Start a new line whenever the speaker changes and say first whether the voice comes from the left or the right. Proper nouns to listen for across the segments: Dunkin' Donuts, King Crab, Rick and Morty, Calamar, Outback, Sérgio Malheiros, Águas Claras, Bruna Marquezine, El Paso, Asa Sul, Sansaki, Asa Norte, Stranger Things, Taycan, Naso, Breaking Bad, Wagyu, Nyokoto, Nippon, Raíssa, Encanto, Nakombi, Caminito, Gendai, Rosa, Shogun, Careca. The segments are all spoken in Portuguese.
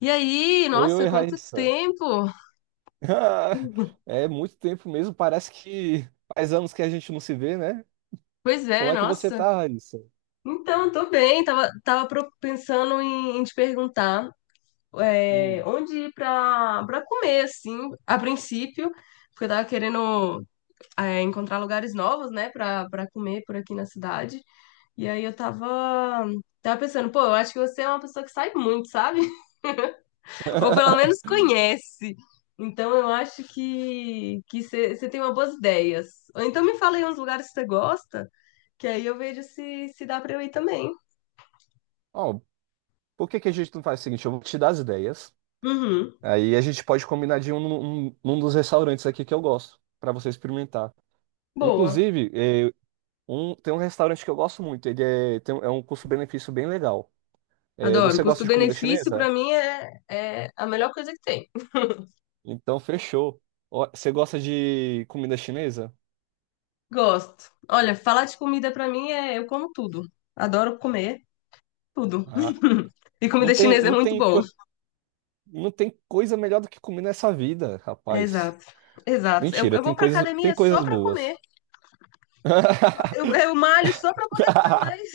left: E aí,
right: Oi,
left: nossa,
right: oi,
left: quanto
right: Raíssa.
left: tempo!
right: Ah, É muito tempo mesmo, parece que faz anos que a gente não se vê, né?
left: Pois
right: Como
left: é,
right: é que você
left: nossa.
right: tá, Raíssa?
left: Então, tô bem. Pensando em te perguntar
right: Hum.
left: onde ir pra comer, assim, a princípio, porque eu tava querendo encontrar lugares novos, né, pra comer por aqui na cidade. E aí eu tava, tava pensando, pô, eu acho que você é uma pessoa que sai muito, sabe? Ou pelo menos conhece. Então eu acho que você tem uma boas ideias. Ou então me fala aí uns lugares que você gosta, que aí eu vejo se dá pra eu ir também.
right: Ó, por que que a gente não faz o seguinte? Eu vou te dar as ideias,
left: Uhum.
right: aí a gente pode combinar de um num dos restaurantes aqui que eu gosto, pra você experimentar.
left: Boa.
right: Inclusive, tem um restaurante que eu gosto muito, ele é, tem, um- é um custo-benefício bem legal. É,
left: Adoro.
right: você gosta de comida
left: Custo-benefício
right: chinesa?
left: pra mim é a melhor coisa que tem.
right: Então, fechou. Ó, você gosta de comida chinesa?
left: Gosto. Olha, falar de comida pra mim é eu como tudo. Adoro comer tudo.
right: Ah,
left: E comida chinesa é
right: não
left: muito
right: tem.
left: bom.
right: Não tem coisa melhor do que comer nessa vida,
left: É,
right: rapaz.
left: exato. Exato. Eu,
right: Mentira,
left: eu vou pra
right: tem
left: academia só
right: coisas
left: pra comer.
right: boas.
left: Eu, eu malho só pra poder comer mais.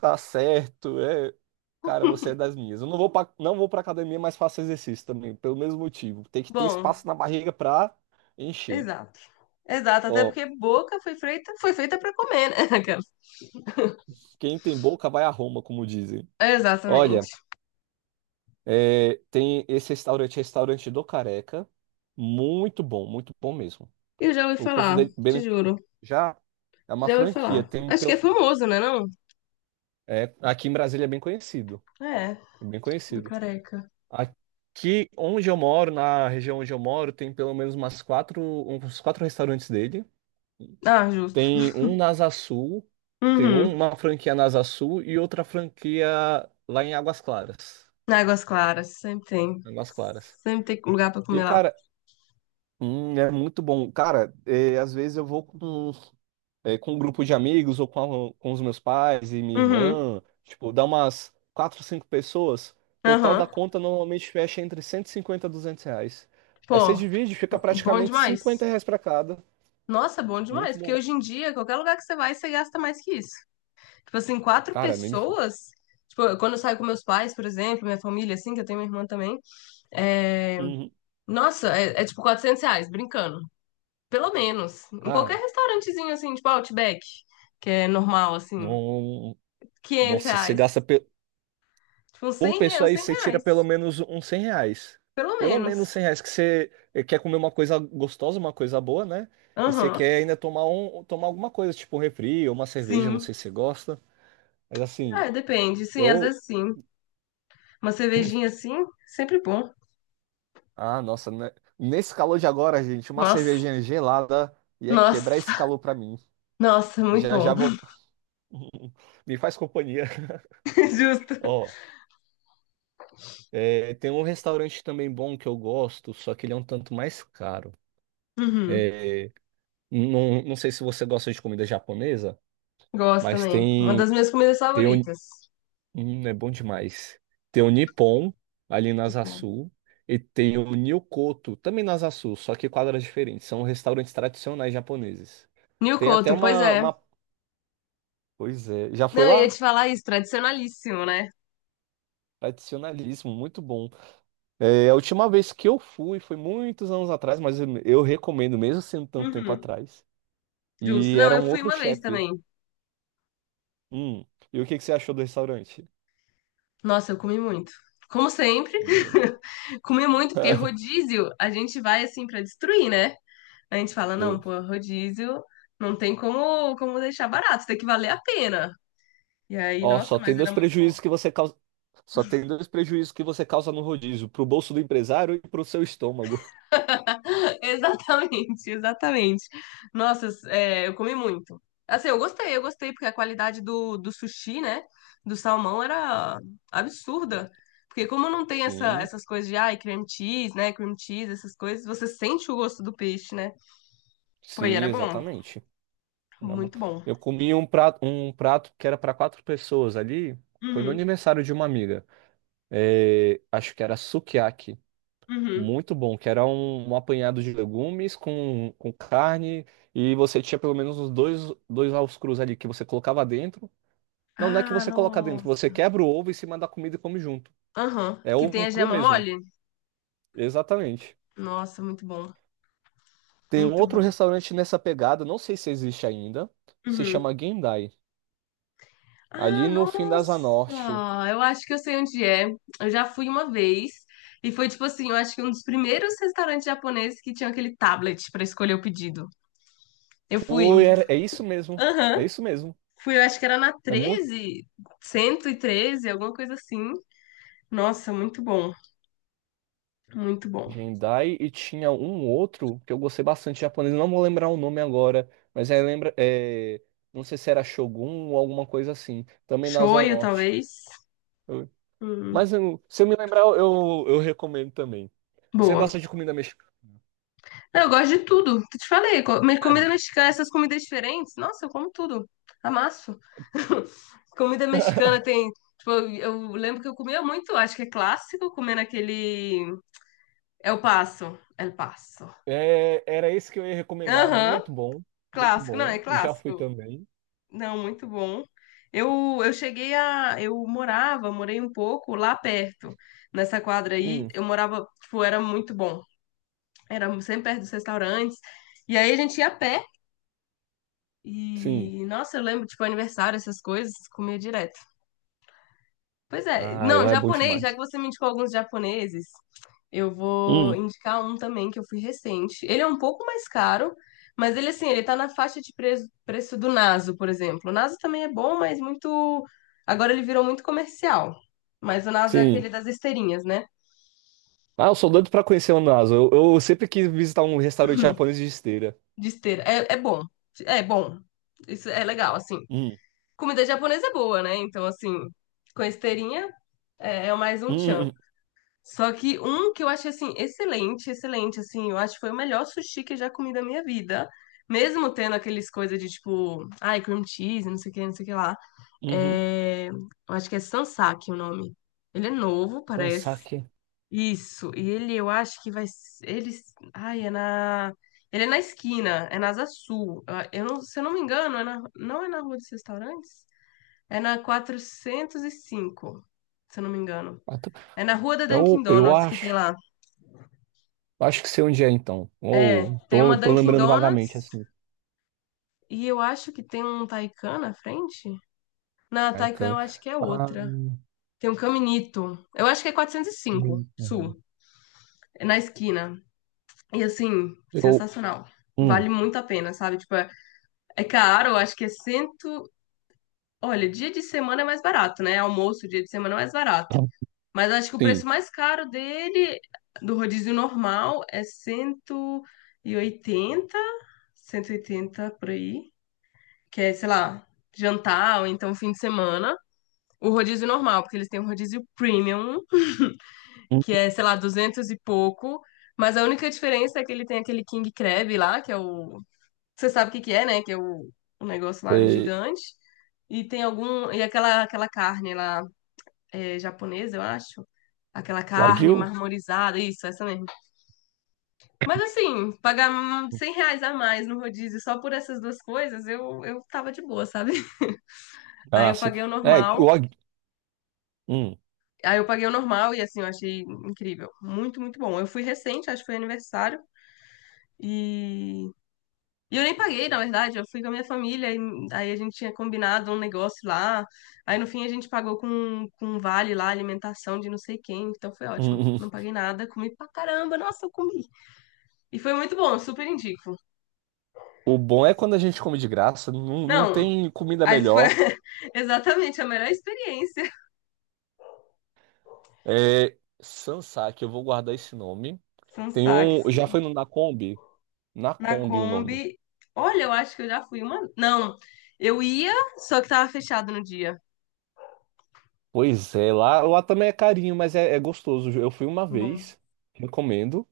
right: Tá certo, é. Cara, você é das minhas. Eu não vou pra academia, mas faço exercício também, pelo mesmo motivo. Tem que ter
left: Bom,
right: espaço na barriga pra encher.
left: exato. Exato, até
right: Ó,
left: porque boca foi feita para comer, né? Aquela.
right: quem tem boca vai a Roma, como dizem. Olha,
left: Exatamente.
right: é, tem esse restaurante do Careca. Muito bom mesmo.
left: Eu já ouvi
right: O custo
left: falar,
right: dele
left: te
right: bene-
left: juro.
right: já É uma
left: Já ouvi
right: franquia.
left: falar. Acho que é famoso, né, não?
right: É, aqui em Brasília é bem conhecido,
left: É,
right: é bem
left: do
right: conhecido.
left: careca.
right: Aqui onde eu moro, na região onde eu moro, tem pelo menos uns quatro restaurantes dele.
left: Ah, justo.
right: Tem um na Asa Sul,
left: Uhum.
right: uma franquia na Asa Sul e outra franquia lá em Águas Claras.
left: Águas Claras, sempre tem.
right: Águas Claras.
left: Sempre tem lugar pra comer
right: E,
left: lá.
right: cara, é muito bom. Cara, às vezes eu vou com com um grupo de amigos ou com os meus pais e minha
left: Uhum.
right: irmã. Tipo, dá umas quatro, cinco pessoas. Total da
left: Aham.
right: conta normalmente fecha entre 150 e 200 reais. Aí você
left: Pô,
right: divide, fica
left: bom
right: praticamente
left: demais.
right: 50 reais pra cada.
left: Nossa, bom demais,
right: Muito
left: porque
right: bom.
left: hoje em dia, qualquer lugar que você vai, você gasta mais que isso. Tipo assim, quatro
right: Cara, nem me fala.
left: pessoas. Tipo, quando eu saio com meus pais, por exemplo, minha família, assim, que eu tenho minha irmã também. É,
right: Uhum.
left: Nossa, é, é tipo 400 reais, brincando. Pelo menos. Em qualquer
right: Cara,
left: restaurantezinho, assim, tipo Outback, que é normal, assim,
right: não.
left: 500
right: Nossa,
left: reais. Tipo, uns
right: por
left: 100
right: pessoa
left: reais,
right: aí,
left: 100
right: você tira
left: reais.
right: pelo menos uns 100 reais.
left: Pelo
right: Pelo menos
left: menos.
right: 100 reais que você quer comer uma coisa gostosa, uma coisa boa, né? E você
left: Aham,
right: quer ainda tomar alguma coisa, tipo um refri ou uma cerveja, não
left: sim.
right: sei se você gosta. Mas assim,
left: É, depende. Sim, às
right: eu.
left: vezes sim. Uma cervejinha assim, sempre bom.
right: Ah, nossa, né? Nesse calor de agora, gente, uma
left: Nossa,
right: cervejinha gelada ia quebrar esse
left: nossa,
right: calor pra mim.
left: nossa, muito
right: Já
left: bom.
right: já vou. Me faz companhia.
left: Justo.
right: Ó, é, tem um restaurante também bom que eu gosto, só que ele é um tanto mais caro.
left: Uhum.
right: É, não sei se você gosta de comida japonesa,
left: Gosto
right: mas
left: também. Uma das
right: tem.
left: minhas comidas
right: Tem, o
left: favoritas.
right: É bom demais. Tem o Nippon ali na
left: Muito
right: Asa
left: bom.
right: Sul e tem o Nyokoto também na Asa Sul, só que quadras diferentes. São restaurantes tradicionais japoneses. Tem até
left: Nhocoto, pois é.
right: uma... Pois é, já
left: Não,
right: foi
left: eu ia
right: lá?
left: te falar isso, tradicionalíssimo, né?
right: Tradicionalismo, muito bom. É, a última vez que eu fui foi muitos anos atrás, mas eu recomendo, mesmo sendo tanto tempo
left: Uhum.
right: atrás.
left: Justo.
right: E
left: Não,
right: era
left: eu
right: um
left: fui
right: outro
left: uma vez
right: chefe.
left: também.
right: Hum, e o que que você achou do restaurante?
left: Nossa, eu comi muito. Como sempre,
right: O meu, né?
left: comi muito, porque rodízio a gente vai assim pra destruir, né? A gente fala,
right: É.
left: não, pô, rodízio não tem como, como deixar barato, tem que valer a pena. E aí,
right: Ó,
left: nossa,
right: só tem
left: mas era
right: dois
left: muito bom.
right: prejuízos que você causa. Só tem dois prejuízos que você causa no rodízio, pro bolso do empresário e pro seu estômago.
left: Exatamente, exatamente. Nossa, é, eu comi muito. Assim, eu gostei, porque a qualidade do sushi, né? Do salmão era absurda. Porque como não tem essa,
right: Sim,
left: essas coisas de, ai, cream cheese, né? Cream cheese, essas coisas, você sente o gosto do peixe, né? Pô, e
right: sim,
left: era bom.
right: exatamente. Era bom.
left: Muito bom.
right: Eu comi um prato que era para quatro pessoas ali. Foi no
left: Uhum,
right: aniversário de uma amiga. É, acho que era sukiyaki.
left: uhum.
right: Muito bom, que era um apanhado de legumes com carne. E você tinha pelo menos dois ovos crus ali que você colocava dentro. Não, não é que
left: Ah,
right: você coloca dentro, você
left: nossa.
right: quebra o ovo em cima da comida e come junto.
left: Aham.
right: É
left: Que tem
right: ovo
left: a
right: cru
left: gema
right: mesmo,
left: mole?
right: exatamente.
left: Nossa, muito bom.
right: Tem um
left: Muito
right: outro
left: bom.
right: restaurante nessa pegada, não sei se existe ainda, se
left: Uhum.
right: chama Gendai, ali
left: Ah,
right: no fim da Asa
left: nossa!
right: Norte.
left: Eu acho que eu sei onde é. Eu já fui uma vez e foi tipo assim, eu acho que um dos primeiros restaurantes japoneses que tinha aquele tablet pra escolher o pedido. Eu fui.
right: É isso mesmo,
left: Aham.
right: é isso mesmo.
left: Fui, eu acho que era na
right: É muito
left: treze, 113, alguma coisa assim. Nossa, muito bom. Muito bom.
right: Gendai e tinha um outro que eu gostei bastante japonês, não vou lembrar o nome agora, mas é, lembra, é, não sei se era Shogun ou alguma coisa assim, também na Asa
left: Shoyu,
right: Norte.
left: talvez.
right: Eu-
left: Hum,
right: se eu me lembrar, eu recomendo também. Você
left: boa.
right: gosta de comida mexicana?
left: Eu gosto de tudo. Te falei, co- mas comida mexicana, essas comidas diferentes, nossa, eu como tudo. Amasso. Comida mexicana tem. Tipo, eu lembro que eu comia muito, acho que é clássico, comendo aquele. El Paso. El Paso.
right: É, era esse que eu ia recomendar.
left: Aham,
right: Muito bom, muito
left: clássico, não, é
right: bom. Eu já fui
left: clássico.
right: também.
left: Não, muito bom. Eu cheguei a. Eu morava, morei um pouco lá perto, nessa quadra aí.
right: Hum,
left: Eu morava, tipo, era muito bom. Era sempre perto dos restaurantes. E aí a gente ia a pé.
right: sim.
left: E, nossa, eu lembro, tipo, aniversário, essas coisas, comia direto. Pois é,
right: Ah, e
left: não,
right: lá é bom
left: japonês, já que
right: demais.
left: você me indicou alguns japoneses, eu vou
right: Hum,
left: indicar um também que eu fui recente. Ele é um pouco mais caro, mas ele, assim, ele tá na faixa de preço do Naso, por exemplo. O Naso também é bom, mas muito. Agora ele virou muito comercial. Mas o Naso é
right: sim.
left: aquele das esteirinhas, né?
right: Ah, eu sou doido pra conhecer o Nasa. Eu sempre quis visitar um restaurante japonês de esteira.
left: De esteira. É, é bom. É bom. Isso é legal, assim.
right: Hum,
left: Comida japonesa é boa, né? Então, assim, com esteirinha é, é mais um
right: hum,
left: tchan.
right: hum,
left: Só que um que eu achei assim excelente, excelente, assim, eu acho que foi o melhor sushi que eu já comi da minha vida. Mesmo tendo aqueles coisas de tipo, ai, cream cheese, não sei o que, não sei o que lá.
right: uhum.
left: É, eu acho que é Sansaki o nome. Ele é novo,
right: Então,
left: parece.
right: saque.
left: Isso. E ele, eu acho que vai. S- Ele. Ai, é na. Ele é na esquina, é na Asa Sul. Ah, eu não, se eu não me engano, é na, não é na Rua dos Restaurantes? É na 405 se eu não me engano.
right: Ah, tá.
left: É na Rua da Dunkin'
right: Eu
left: Donuts que tem
right: acho.
left: lá.
right: Acho que sei onde é, então.
left: É,
right: Ou
left: tem uma
right: tô
left: Dunkin'
right: lembrando vagamente,
left: Donuts
right: assim.
left: e eu acho que tem um Taycan na frente. Na
right: Ai,
left: Taycan eu
right: can-
left: acho que é
right: Ah,
left: outra. Tem um Caminito. Eu acho que é 405,
right: hum,
left: Sul.
right: hum.
left: É na esquina. E assim,
right: Eu.
left: sensacional.
right: Hum,
left: Vale muito a pena, sabe? Tipo, é, é caro, eu acho que é cento. Olha, dia de semana é mais barato, né? Almoço, dia de semana é mais barato. Mas eu acho que o preço
right: sim.
left: mais caro dele, do rodízio normal, é 180, 180 por aí. Que é, sei lá, jantar ou então fim de semana. O rodízio normal, porque eles têm um rodízio premium,
right: Hum.
left: que é, sei lá, 200 e pouco. Mas a única diferença é que ele tem aquele King Crab lá, que é o. Você sabe o que que é, né? Que é o negócio lá
right: Sei.
left: gigante. E tem algum. E aquela, aquela carne lá é, japonesa, eu acho. Aquela carne
right: Wagyu?
left: marmorizada, isso, essa mesmo. Mas assim, pagar 100 reais a mais no rodízio só por essas duas coisas, eu tava de boa, sabe? Aí
right: Ah,
left: eu
right: sim.
left: paguei o
right: É, o
left: normal
right: Wagyu. Hum,
left: Aí eu paguei o normal e assim, eu achei incrível. Muito, muito bom. Eu fui recente, acho que foi aniversário. E, e eu nem paguei, na verdade. Eu fui com a minha família. E, aí a gente tinha combinado um negócio lá. Aí no fim a gente pagou com um vale lá, alimentação de não sei quem. Então foi ótimo.
right: hum, hum.
left: Não paguei nada, comi pra caramba. Nossa, eu comi. E foi muito bom, super indico.
right: O bom é quando a gente come de graça, não
left: Não,
right: tem comida
left: aí foi
right: melhor.
left: exatamente a melhor experiência.
right: É Sansaki, eu vou guardar esse nome.
left: São
right: Tem
left: saques.
right: um, já foi no Nakombi?
left: Na
right: Nakombi o nome.
left: Kombi. Olha, eu acho que eu já fui uma. Não, eu ia, só que tava fechado no dia.
right: Pois é, lá também é carinho, mas é, é gostoso. Eu fui uma
left: Bom,
right: vez, recomendo.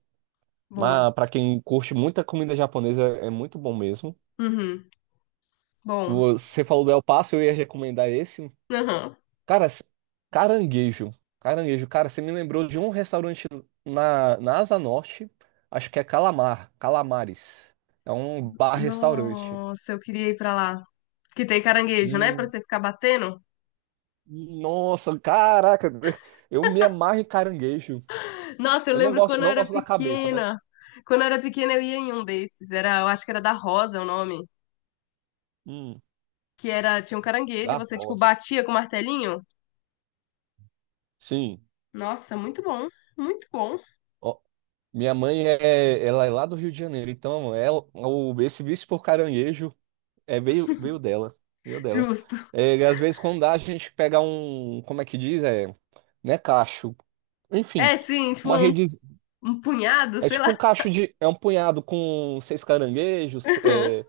left: bom.
right: Mas pra quem curte muita comida japonesa, é muito bom mesmo.
left: Uhum, bom.
right: Você falou do El Paso, eu ia recomendar esse.
left: Aham.
right: Cara, s- caranguejo. Caranguejo. Cara, você me lembrou de um restaurante na Asa Norte. Acho que é Calamar. Calamares. É um bar-restaurante.
left: Nossa, eu queria ir pra lá. Que tem caranguejo, né? Pra
right: Hum,
left: você ficar batendo.
right: nossa, caraca. Eu me amarro em caranguejo.
left: Nossa, eu
right: Eu não
left: lembro
right: gosto,
left: quando eu
right: não
left: era
right: gosto da cabeça, mas.
left: pequena. Quando eu era pequena, eu ia em um desses. Era, eu acho que era da Rosa o nome.
right: Hum,
left: Que era, tinha um caranguejo,
right: da
left: você, tipo,
right: rosa.
left: batia com o martelinho.
right: Sim.
left: Nossa, muito bom. Muito bom.
right: Ó, minha mãe é, ela é lá do Rio de Janeiro. Então, ela, o, esse vício por caranguejo. É, veio dela. Veio dela.
left: Justo.
right: É, e às vezes, quando dá, a gente pega um. Como é que diz? É, né, cacho. Enfim,
left: É, sim, tipo,
right: uma
left: um,
right: rede.
left: um punhado,
right: É
left: sei
right: tipo
left: lá.
right: um cacho de. É um punhado com seis caranguejos. É,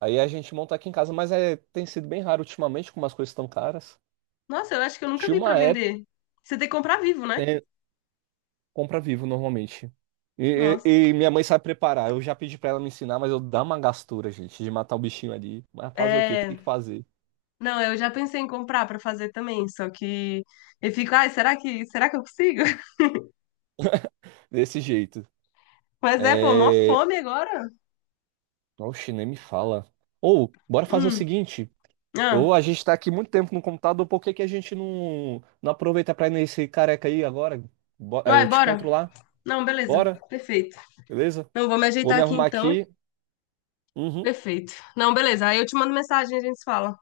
right: aí a gente monta aqui em casa, mas é, tem sido bem raro ultimamente, como as coisas estão caras.
left: Nossa, eu acho que eu nunca
right: Tinha
left: vi
right: uma
left: pra
right: época,
left: vender. Você tem que comprar vivo, né?
right: né, compra vivo normalmente. E,
left: Nossa.
right: e- e minha mãe sabe preparar. Eu já pedi pra ela me ensinar, mas eu dá uma gastura, gente, de matar o bichinho ali. Mas fazer o quê? Tem
left: É,
right: que fazer.
left: não, eu já pensei em comprar pra fazer também, só que eu fico, ai, será que eu consigo?
right: Desse jeito.
left: Mas é, pô, mó
right: É.
left: fome agora.
right: Oxe, nem me fala. Ou, bora fazer o
left: Hum,
right: seguinte.
left: ah,
right: Ou a gente tá aqui muito tempo no computador, por que que a gente não aproveita pra ir nesse careca aí agora? Aí
left: vai,
right: eu te encontro
left: bora.
right: lá.
left: Não, beleza,
right: Bora?
left: perfeito.
right: Beleza?
left: Não, vou me
right: Vou
left: ajeitar
right: me
left: aqui
right: arrumar
left: então.
right: aqui. Uhum,
left: Perfeito. Não, beleza, aí eu te mando mensagem e a gente se fala,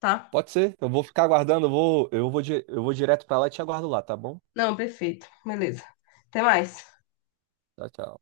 left: tá?
right: pode ser. Eu vou ficar aguardando, eu vou direto pra lá e te aguardo lá, tá bom?
left: Não, perfeito, beleza. Até mais.
right: Tchau, tchau.